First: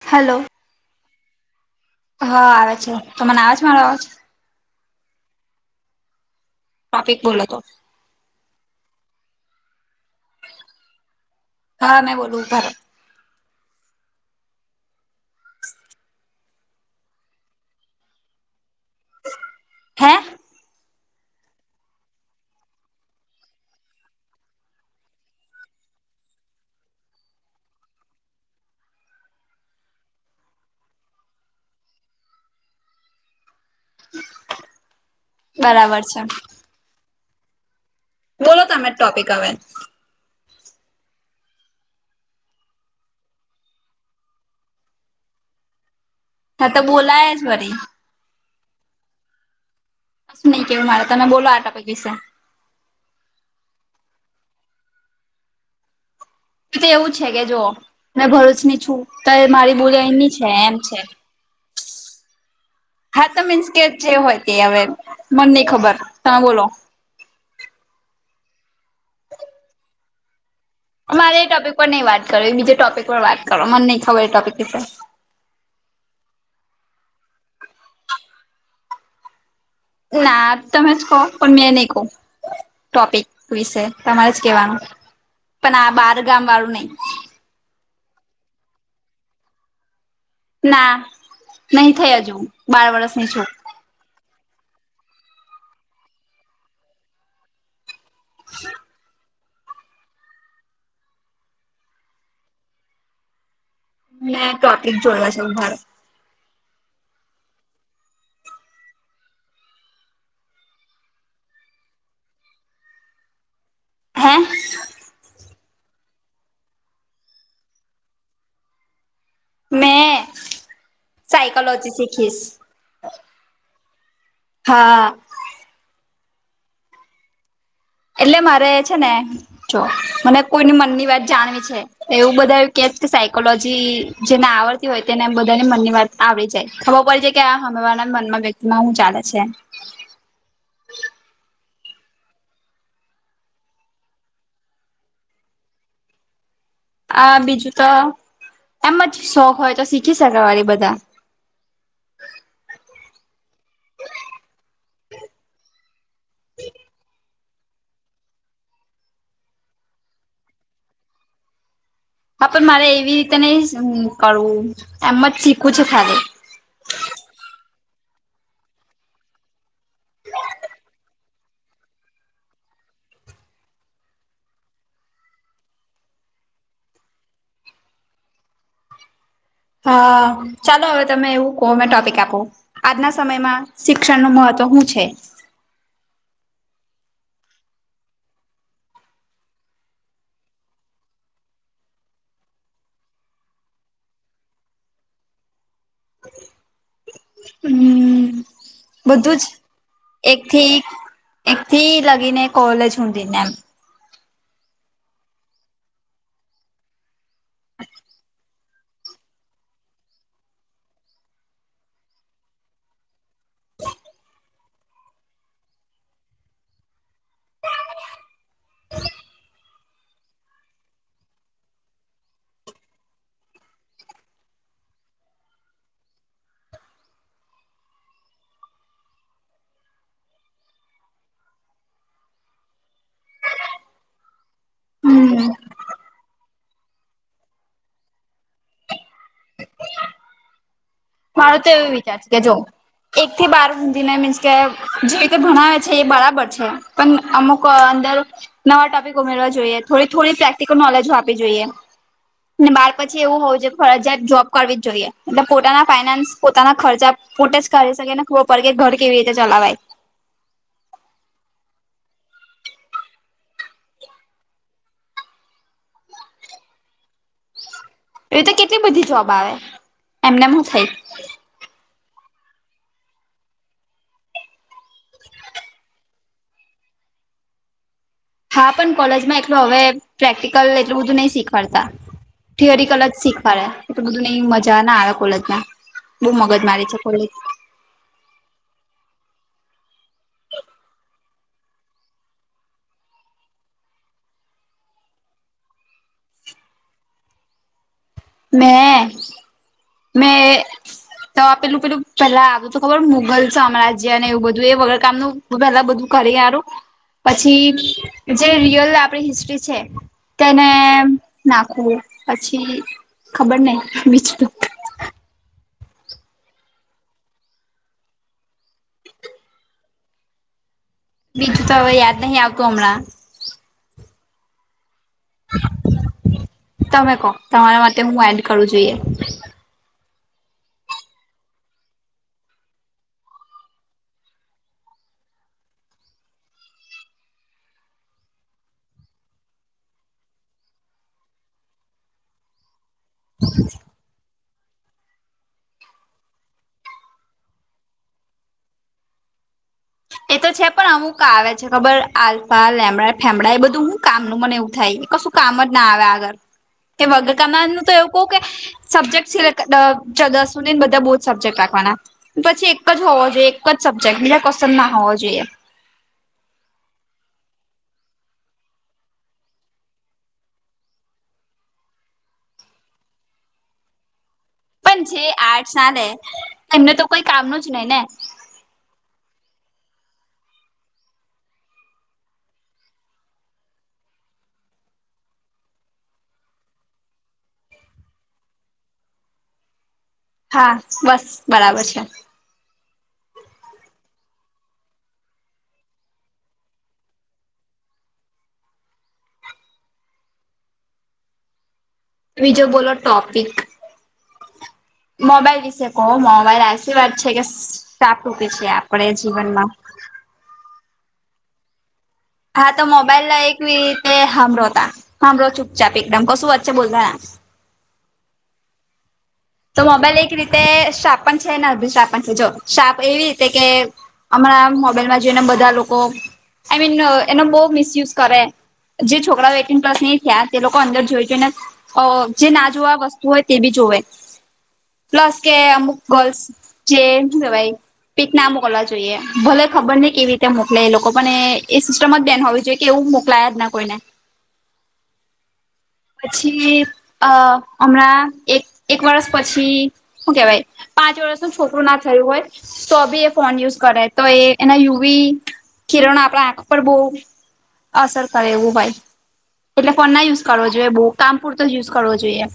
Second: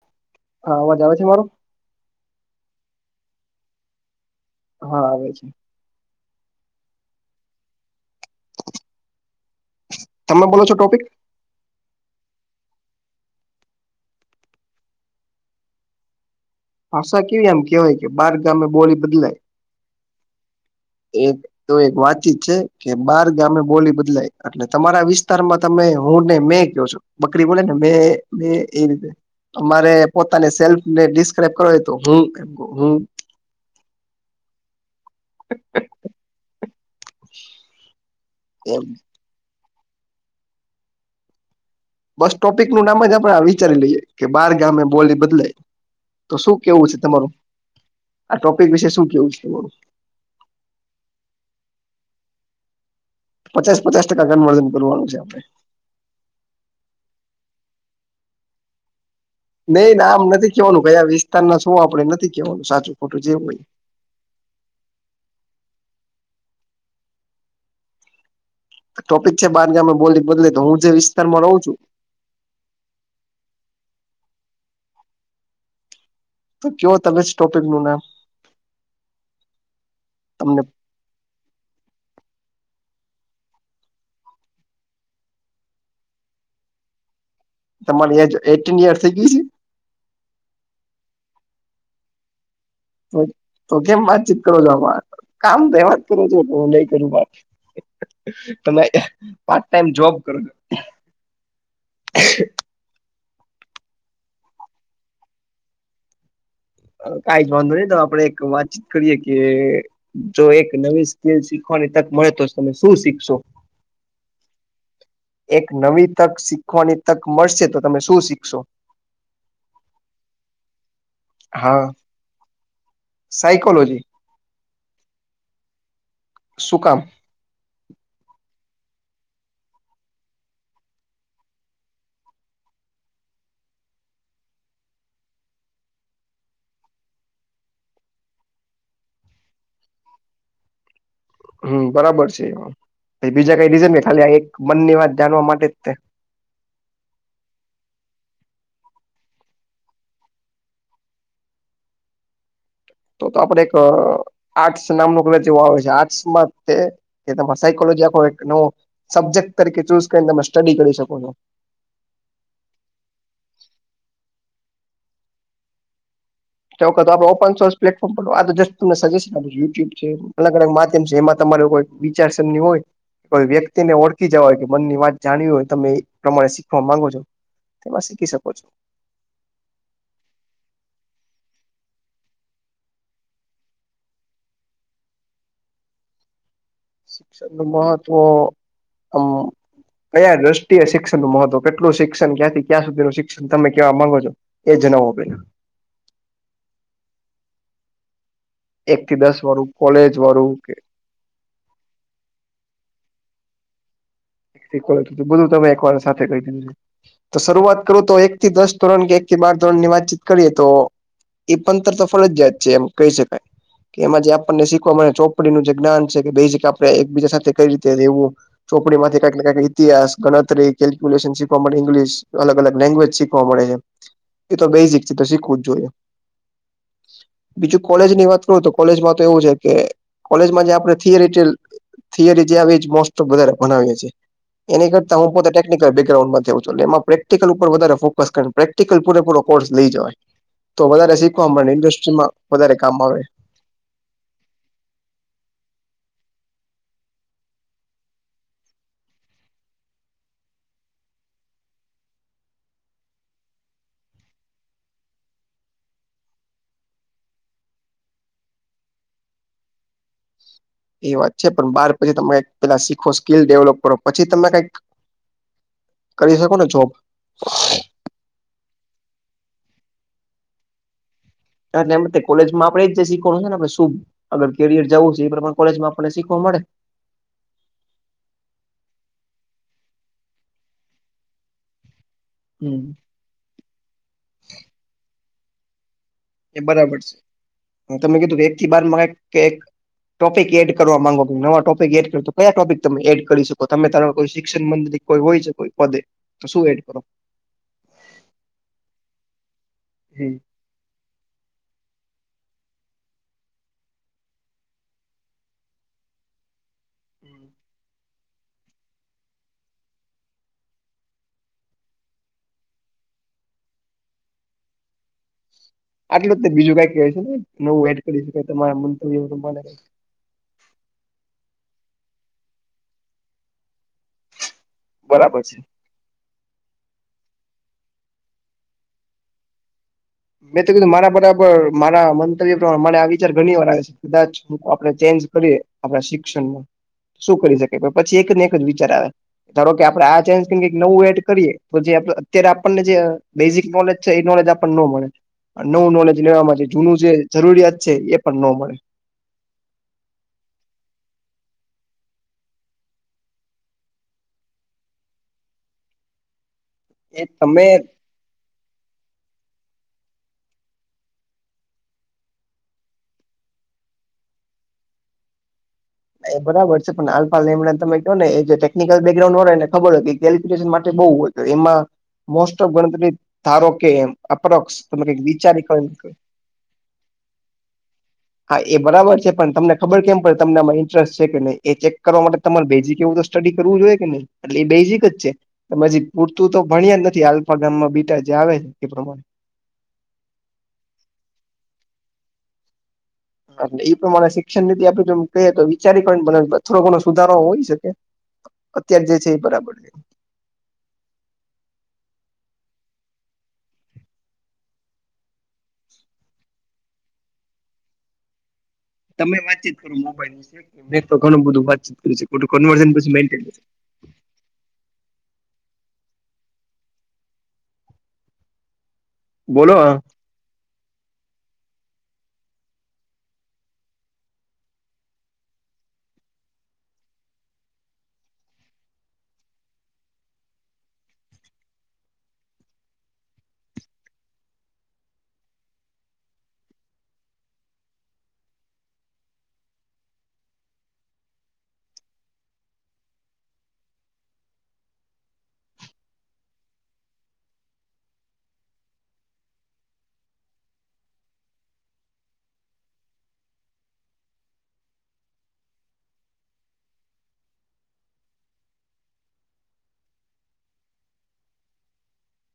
Hello. હા અવાજ આવે છે મારો હા આવે છે તો તમને આવે છે મારો અવાજ હા આવે છે. ટોપિક બોલે તો. તમે બોલો છો ટોપિક. હા ને બધું ખા. [unintelligible] ભાષા કેવી એમ કેહેવાય કે બાર ગામે બોલી બદલાય હે એ તો એક વાતચીત છે કે બાર ગામે બોલી બદલાય એટલે તમારા વિસ્તારમાં તમે હું ને મેં કયો છું બકરી બોલે ને મે મે એ રીતે અમારે પોતાને સેલ્ફ ને ડિસ્ક્રાઈબ કરો હોય તો હું હું. બરાબર છે. [unintelligible] બોલો એમ તમે ટોપિક હવે. બસ ટોપિક નું નામ જ આપણે વિચારી લઈએ કે બાર ગામે બોલી બદલાય. તો શું હા કેવું છે તમારું બોલાય જ વરી આ ટોપિક વિશે શું કેવું છે બોલો કશું નહી કેવું મારે તમે બોલો આ ટોપિક વિશે પચાસ પચાસ ટકા ગનવર્ધન કરવાનું છે આપડે. તો એવું છે કે જો મે ભરૂચ ની છું. તો મારી નહી બુલાય નામ ની છે નથી એમ કેવાનું છે કયા વિસ્તારના શું આપડે નથી કેવાનું સાચું ખોટું હા જે તો હોય. મીન્સ કે જે હોય કે હવે મન નહી ખબર તમે બોલો ટોપિક છે બાર ગામમે બોલી બદલે તો હું જે વિસ્તારમાં રહું ટોપિક છું. પર નહી વાત કર એ બીજે ટોપિક પર વાત કરો મને નહીં ખબર એ ટોપિક ઉપર તો કેવો તમે સટોપિક નું નામ ના તમને તમે જ કહો પણ મેં નહી કઉ. ટોપિક વિશે તમારે જ કેવાનું પણ આ બાર ગામ વાળું નહીં. તમારીં એ એટીન યરસ થઇ ગયી છે. ના નહી થઈ હજુ બાર છે વર્ષની છુ તો કેમ વાતચીત કરો છ કામ તો એમાં જ કરો છો તો હું નહી કરુંત તમે એ પાર્ટ ટાઈમ જોબ કરો છો. મે ટોપિક જોડવા છે ધારો. કઈ જ વાંધો નહી તો આપડે એક વાતચીત કરીએ કે જો એક નવી સ્કીલ શીખવાની તક મળે તો તમે શું શીખશો. હા. એક નવી તક શીખવાની તક મળશે તો તમે શું શીખશો મેં સાયકોલોજી શીખીશ. સાઇકોલોજી. હા. સુ કામ. એટલે મારે છે ને જો મને કોઈની મનની વાત જાણવી છે. એવું બધા કેશે કે સાયકોલોજી જેને આવડતી હોય તેને એમ બધાની મનની વાત આવી જાય ખબર પડી જાય કે આ હામેવાળા મનમાં વ્યક્તિ માં હું ચાલે છે. હમ્મ બરાબર છે એછ બીજા કઈ રીઝન ખાલી એક મનની વાત જાણવા માટે જ છે. આ બીજું તો, એમ જ શોખ હોય તો શીખી શકે વાળ બધા. તો તો આપણે એક આર્ટસ નામનું ક જેવ આવે છે આર્ટસમાં તે કે તમારે સાયકોલોજી આખો એક નવો સબ્જેક્ટ તરીકે ચૂઝ કરીને તમે સ્ટડી કરી શકો છો. હા પણ મારે એવી રીતે નઈ કરવું એમ જ શીખું છે ખાલી. ચ તો આપડ ઓપન સોર્સ પ્લેટફોર્મ પડ તો જસ્ટ તમને સજેશન આપ યુટ્યુબ છે અલગ અલગ માધ્યમ છે એમાં તમારે કો વિચારસરની હોય કોઈ વ્યક્તિને ઓળખી જવા હોય કે મનની વાત જાણવી હોય તમે એ પ્રમાણે શીખવા માંગો છો. તેમાં શીખી શકો છો. હા ચાલો હવે તમે એવું કહો અમે ટોપિક આપો. આજના સમયમાં શિક્ષણનું મહત્વ શું છે? શિક્ષણ નું મહત્વ આમ કયા દ્રષ્ટિય શિક્ષણનું મહત્વ કેટલું શિક્ષણ ક્યાંથી ક્યાં સુધીનું શિક્ષણ તમે કેવા માંગો છો? એ જનાવો બેન. એક અમ થી બધું દસ જ, વાળું કોલેજ વાળું એકથી કે એકથી લગીને કોલેજ સુધી ના. બધું તમે એક વાર સાથે કહી દીધું. તો શરૂઆત કરું તો એક થી દસ ધોરણ કે એક થી બાર ધોરણ ની વાતચીત કરીએ તો એ ભણતર તો ફરજિયાત છે એમ કહી શકાય. કે એમાં જે આપણને શીખવા ચોપડીનું જે જ્ઞાન છે કે બેઝક આપણે એકબીજા સાથે કઈ રીતે રહેેવું ચોપડી માંથી કાંઈને કાંઈક ઈતિહાસ, ગણતરી, કેલ્ક્યુલેશન શીખવા, ઇંગ્લિશ અલગ અલગ લેંગ્વેજ શીખવા મળે છે. એ તો બેઝિક છે તો શીખવું જ જોઈએ. બીજું કોલેજ ની વાત કરું તો કોલેજમાં તો એવું છે કે કોલેજમાં જે આપણે થિયરી જે આવી મોસ્ટ વધારે ભનાવીએ છીએ. એની કરતા હું હમ પોતે ટેકનિકલ બેગગ્રાન્ડમાંથી આઉં છું એ પ્રેક્ટિકલ ઉપર વધારે ફોકસ કરુ છુ. પ્રેક્ટીકલ પૂરેપૂરો કોર્સ લઈ જવા તો વધારે શીખવા મળે ઇન્ડસ્ટ્રીમાં વધારે કામ આવે. એકથી બાર હુંધીને મીન્સ કે જે રીતે ભણાવે છે એ બરાબર છે. પણ અમુક અંદર નવા ટોપિક ઉમેરવા જોઈએ, થોડી થોડી પ્રેક્ટિકલ નોલેજો આપવી જોઈએ. ને બાર પછી એવું હોવું જોઈએ કે ફરજીયાત જોબ કરવી જ જોઈએ. એટલે પોતાના ફાઈનાન્સ, પોતાના ખર્ચા પોતે જ કરી શકે ને એને ખબર પડે કે ઘર કેવી રીતે ચલાવાય. એ વાત છે પણ બાર પછી તમે પેલા શીખો સ્કીલ ડેવલપ કરો પછી તમે કંઈક કરી શકોને જોબ. એવી તો કેટલી બધી જોબ આવે એમનેમ હોવ થાઈ. એમજ તો આપણે કોલેજમાં આપડે એજ શીખવાનું છે ને આપણે શું અગર કેરયર જવું છે એ પ્રમાણે કોલેજ માં આપણને શીખવા મળે. હા પણ કોલેજમાં એટલું હવે પ્રેક્ટિકલ એટલું બધું નહી શીખવાડતા. હમ થિયરી અલજ શીખવાડે એટલું બધું મને મજા ના આવે કોલેજ માં. બહુ એ મગજ મારી બરાબર છે. હું તમે કીધું કે એક થી બાર કે ટોપિક એડ કરવા માંગો નવા ટોપિક એડ કરો કયા ટોપિક તમે એડ કરી શકો તમે તો કોઈ શિક્ષણ બાબતે કોઈ હોય છે કોઈ પદે તો શું એડ કરો? મેં, મે હમ તો પેલું પેલા આપ્યું તો ખબર મુઘલ સામ્રાજ્ય અને એવું બધું એ વગર કામનું હું પેલા બધું કરી, પછી જે રિયલ આપડી હિસ્ટ્રી છે તેને, નાખવું પછી ખબર નહીં બીજુ. આટલું જ ને બીજું કઈ કહેય છે ને નવું એડ કરી શકાય તમારા માટે. બીજું તો હવે યાદ નહીં આવતું હમણાં. બરાબર છે. તમે કહ તમારા માટે હું એડ કરું જોઈએ? મેં તો કીધું મારા બરાબર મારા મંતવ્ય પ્રમાણે મારે આ વિચાર ઘણી વાર આવે છે. કદાચ આપણે ચેન્જ કરીએ આપણા શિક્ષણનમાં. શું કરી શકે પછી એક ને એક જ વિચાર આવે. ધારો કે આપડે આ ચેન્જ કે નવું એડ કરીએ તો જે અત્યારે આપણને જે બેઝિક નોલેજ છે એ નોલેજ આપણ નો મળે. નવું નોલેજ લેવાવામાં જૂનું જે જરૂરિયાત છે એ પણ ન મળે. એ તો છે પણ અમુક આવે છે ખબર આલ્ફા લે ફેમડા એ બધું હું કામનું મને એવું થાય કશું કામ જ ના આવે આગળ, કે એ વગર કામ તમે ન તો એવું ઓકે, સબ્જેક્ટ સિસને બધા બહુ જ સબ્જેક્ટ રાખવાના. પછી એક જ હોવો જોઈએ એક જ સબ્જેક્ટ બીજા કસંદ ના હોવો જોઈએ. એ બરાબર છે પણ હાલપાલ નેમં તમે કહ ને એ જે ટેકનિકલ બેકગ્રઉન્ડ હો ને ખબર હોય કેલફિકેશન માટે બઉ હોય. એમાં મોસ્ટ ઓફ ગણતરી ધારો કે અપ્રોક્સ. પણ તમે કઈક જે વિચારી આર્ટ ના, એમને તો કોઈ કામ ન જ નહી ને. હા એ બરાબર છે પણ તમને ખબર કેમ પડે તમને માહિત છે કે નહી એ ચેક કરવા માટે તમારે બેઝિક એવું સ્ટડી કરવું જોઈય કે નહી, એટલે એ બેઝિક જ છે. પછી પૂરતું તો ભણ્યા જ નથી આલ્ફા ગામમાં બીટા જે આવે છે એ પ્રમાણે. હા બસ બરાબર છે. ટ એ પ્રમાણે શિક્ષણ નીતિ આપે એમ કહીએ તો વિચારી ને થોડો ઘણો સુધારો હોઈ શકે. અત્યાર જે છે એ બરાબર છે. બીજ બોલો ટોપિક. મોબાઈલ વિશે કહો મોબાઈલ એસી વાત છે કે સાાપ ટૂકી છે આપ તમે વાતચીત કરો મોબાઈલ વિશે નહી તો ઘણું બધું વાતચીત કરી શક. હા તો મોબાઈલ લ એકવી રીતે હમરો હતા, હમરો ચુપચાપ એકદમ કશું વચ છે બોલતા. બોલો તો મોબાઈલ એક રીતે શાપન છેને અભિશાપન છે જો શાપ એવી રીતે કે હમાણા મોબાઈલમાં જોઈને બધા લોકો આઈ મીન એનો બહ મિસયુઝ કરે. જે છોકરાઓ એટીન પ્લસ નહી થયા તે લોકો અંદર જોઈ જઈને. અ જે ના જોવા વસ્તુ હોય તે બી જોવે. પ્લસ કે અમુક ગર્લ્સ જે હું કેવાય. પીક ના મોકલવા જોઈએ ભલે ખબર નહ કેવી રીતે મોકલે એ લોકો પણ એ સિસ્ટમ જ બેન હોવી જોઈએ. કેવું મોકલાયા જ ના કોઈને. પછી અ હમણાં એક એક વર્ષ પછી શું કેવાય પાંચ વર્ષનું છોકરું ના થયું હોય. તો બી એ ફોન યુઝ કરે તો એ એના યુવી કિરણો આપણા આંખ પર બહુ અ સર કરે એવું ભાઈ. એટલે ફોન ના યુઝ કરવો જોઈએ બહુ કામ પૂરતો યુઝ કરવો જોઈએ.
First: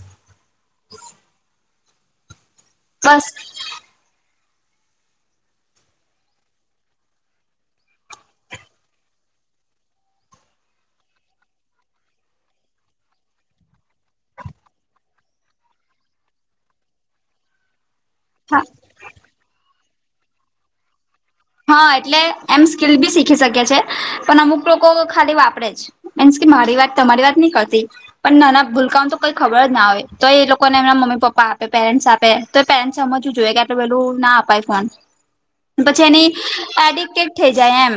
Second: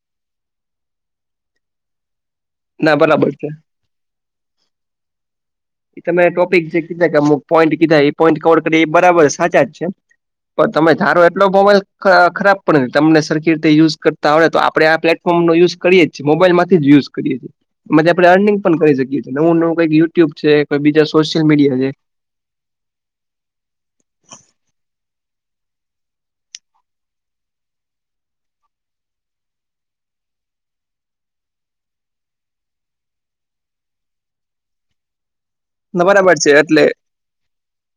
ના બસ બરાબર છે. એ તમે ટોપિક જે કીધા કેમક પોઈન્ટ કીધા એ પોઈન્ટ કવર કરી એ બરાબર સાચા જ છે. પણ તમે ધારો એટલો મોબાઈલ ખરાબ પણ નથી તમને સરખી રીતે યુઝ કરતા હોય તો આપણે આ પ્લેટ ફોર્મ નો યુઝ કરીએ છે, મોબાઈલ માંથી જ યુઝ કરીએ છીએ. અમે આપણે ત્યાં અર્નિંગ હા પણ કરી શકીએ છીએ, નવું-નવું કઈ યુટ્યુબ છે કોઈ બીજા સોશિયલ મીડિયા હા છે એટલે, એમ સ્કીલ બી શીખી શકે છે પણ, અમુક લોકો ખાલી વાપરે જ. મીન્સ કે, મારી વાત તમારી વાત નઈ કરતી. પણ નાના ભૂલકાઓ તો કોઈ ખબર જ ના હોય, તો એ લોકોને એમના મમ્મી-પપ્પા આપે પેરેન્ટ્સ આપે. તો પેરેન્ટ્સ ને સમજવું જોઈએ કે આટલું વહેલું ના અપાય ફોન તો બરાબર છે એટલે કઈક થઈ જાય એમ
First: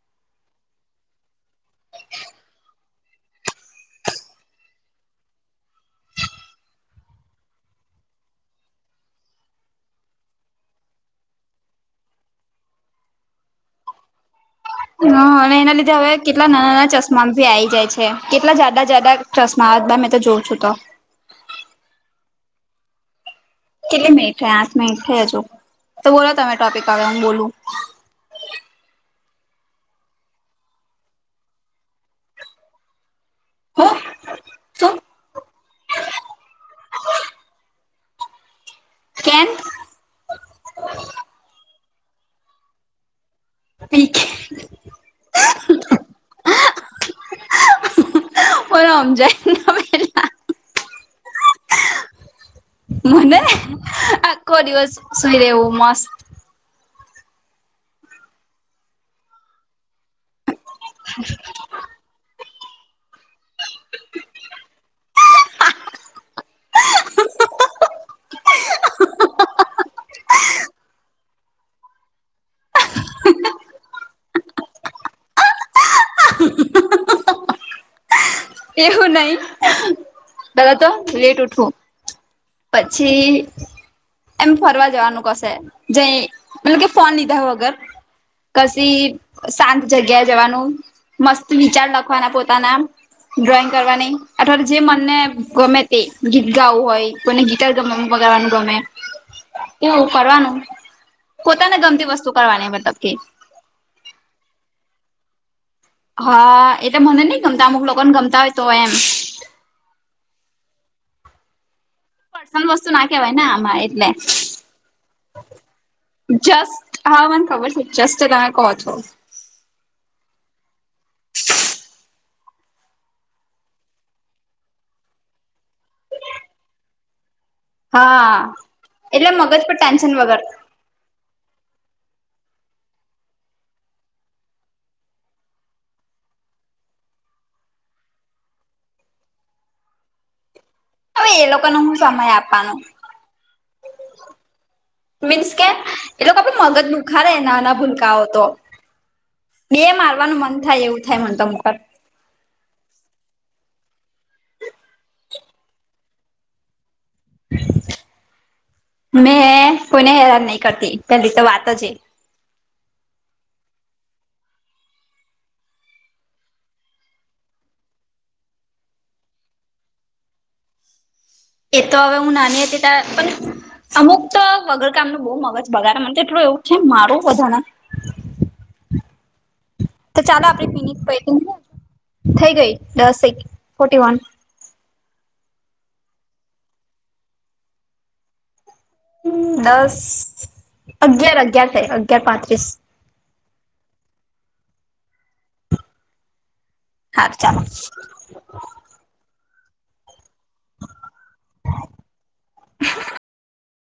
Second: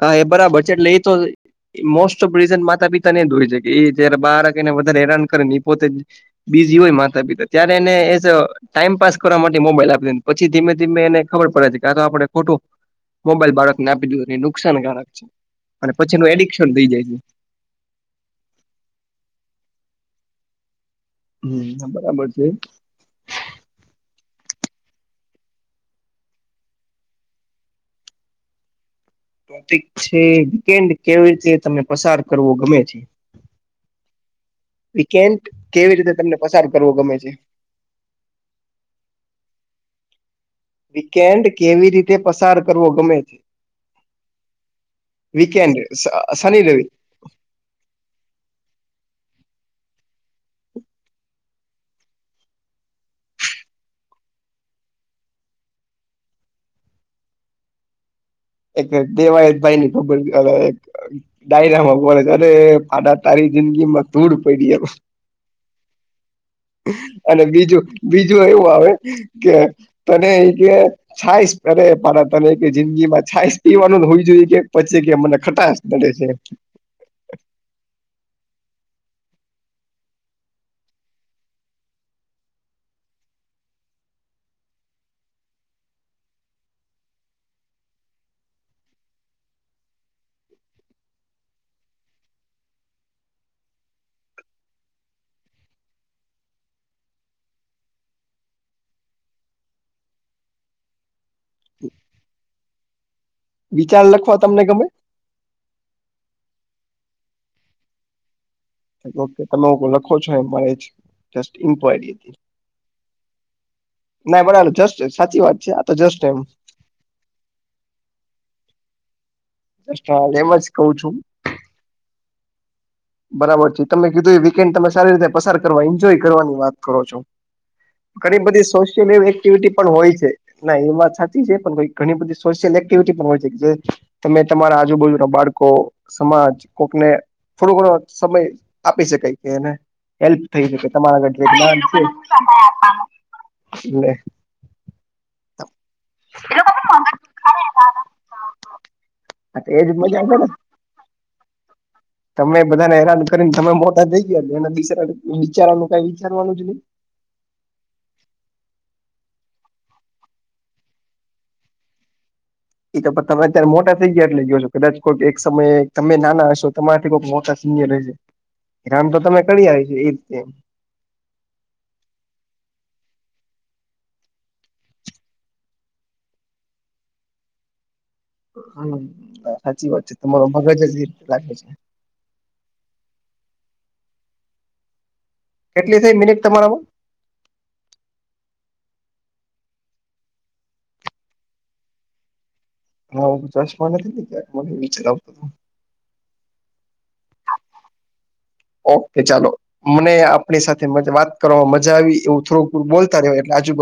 હા એ બરાબર છે, એટલે ઇ તો મોસ્ટઓફ રીઝન માતા-પિતા એ ન દોઈ શકે, ઈ તો એને જ બાળક એને વધારે હેરાન કરે ને એ પોતે બીજી હોય માતા-પિતા ત્યારે એને એ ટાઇમપાસ કરવા માટે મોબાઈલ આપી દે ને પછી ધીમે-ધીમે એને ખબર પડે છે કે, આ તો આપડે ખોટું મોબાઈલ બાળકને આપી દિધું કે ન હ.. અને એના લીધે હવે કેટલા થઈ નાના-નાના જાય છે ચશ્મા તો બી આઈ જાય છે કેટલા જાડા-જાડા ચશમા આવે તમે તો જોઉં છું તો હમ.. બરાબર છે. કેટલી મિનિટ થઈ, આઠ મિનિટ થઈ હજુ, તો બોલો તમે ટોપિક હવે હું બોલું ટોપિક છે, વિકેન્ડ કે જે હવે તમને પસાર કરવો ગમે છે. હા... વિકેન્ડ કેવી રીતે તમને પસાર કરવો ગમે છે? કેમ? વીકેન્ડ કેવી રીતે પસાર કરવો ગમે છે? પી કે વિકેન્ડ અ... શનિ-રવિ ઓ ન સમજાઈ ન ભઈલા મને, આખો દિવસ સૂઈ રેવું મસ્ત એક દેવાયતભાઈ ની ખબર નઈ હવે, એક ડાયરામાં બોલ કરે. આડા તારી જિંદગી માં ધૂડ પડી હવ અને બીજું-બીજું એવું આવે કે અને જે છાશ કરે પણ તને એક જિંદગી માં છાશ પીવાનું હોવી જોઈએ કે પછી કે મને ખટાશ નડે છે. એવું નહી, પેહલા તો લેટ ઉઠવું. પછી એમ ફરવા જવાનું કશે, જઈ પેલું કે ફોન લીધા વગર કશી શાંત જગ્યા એ જવાનું, મસ્ત વિચાર લખવાના પોતાના આમ ડ્રોઈંગ કરવાની અથવા જે મનને ગમે તે, ગીત ગાવું હોય કોઈ ને ગીત અત્યારે તો [inaudible] ગમે. એવું કરવાનું, પોતા ને ગમતી વસ્તુ કરવાની મતલબ કે વિચાર લખવા તમને ગમે? હા, એટલે મને નઈ ગમતા, અમુક લોકોને ગમતા હોય તો એમ ઓકે તમે લખો છો એમાં એ જસ્ટ ઇન્ક્વાયરી હતી પર્સનલ વસ્તુ ના કહેવાય ને આમાં એટલે, ના બરાબર જસ્ટ સાચી વાત છે આ તો જસ્ટ એમ જસ્ટ હા મને ખબર છે, જસ્ટ તમે કો છો. એમ જ કવ છું. બરાબર છે, તમે કીધું એ વીકેન્ડ તમે સારી રીતે પસાર કરવા એન્જોય કરવાની વાત કરો છો. હા ઘણી બધી સોશિયલ એ એટલે મગજ એક્ટિવિટી પર પણ હોય ટેન્શન છે. વગર ના એમાં સાચી છે પણ ઘણી બધી સોશિયલ એક્ટિવિટી પણ હોય છે. તમે તમારા આજુબાજુ ના બાળકો, સમાજ, કોકને. થોડો ઘણો સમય આપી શકાય કે એને. હેલ્પ થઈ શકે હવે તમારા એ લોકોનો ઘન હું છે, સમય આપવાનો એ. મીન્સ કેમ, એટ કે ભ હા મગજ દુખાારે નાના ભૂલકાઓ તો. તો ને એજ મજા છે મારવાનું મન થાય એવું થાય મતો મુખર. તમે બધાને હેરાન કરીને તમે મોટા થઈ ગયાલે એના બ વિચારાનું કઈ વિચારવાનું જ નહી. મેં કોને હેરાન નહી કરતી પેલી તો વાત જ એ. એ તો તમે અત્યારે મોટા થઈ ગયા એટલે જો છો કદાચ કોઈક એક સમયે તમે નાના હશો તમારાથી કોઈક મોટા હેરાન તો તમે કરી આવી છે એ રીતેમ. એ તો હવે હું નાની હતી ત્યા પણ અમુક તો વગર કામ ન બહુ મગજ બગા મને એટલું એવું છે મારું વધાર. હા સાચી વાત છે તો તમારરો ચાલો આપડી મગજ એ મિનિટ રીતે પયતી લાગે છે. થઈ ગઈ દસે, ફોટી વન. કેટલી થઈ મિનિટ તમારામાં? દસ અગિયાર અગિયાર સા અગિયાર પાંત્રીસ. હા ચશ્મા નથીને કક મ વિચાર આવતો. હા ચામચ. ઓકે ચાલો, મને આપણી સાથે વાત કરવામાં મજા આવી એવું થોડુંક બોલતા રહ્યો એટલે આજુબાજુ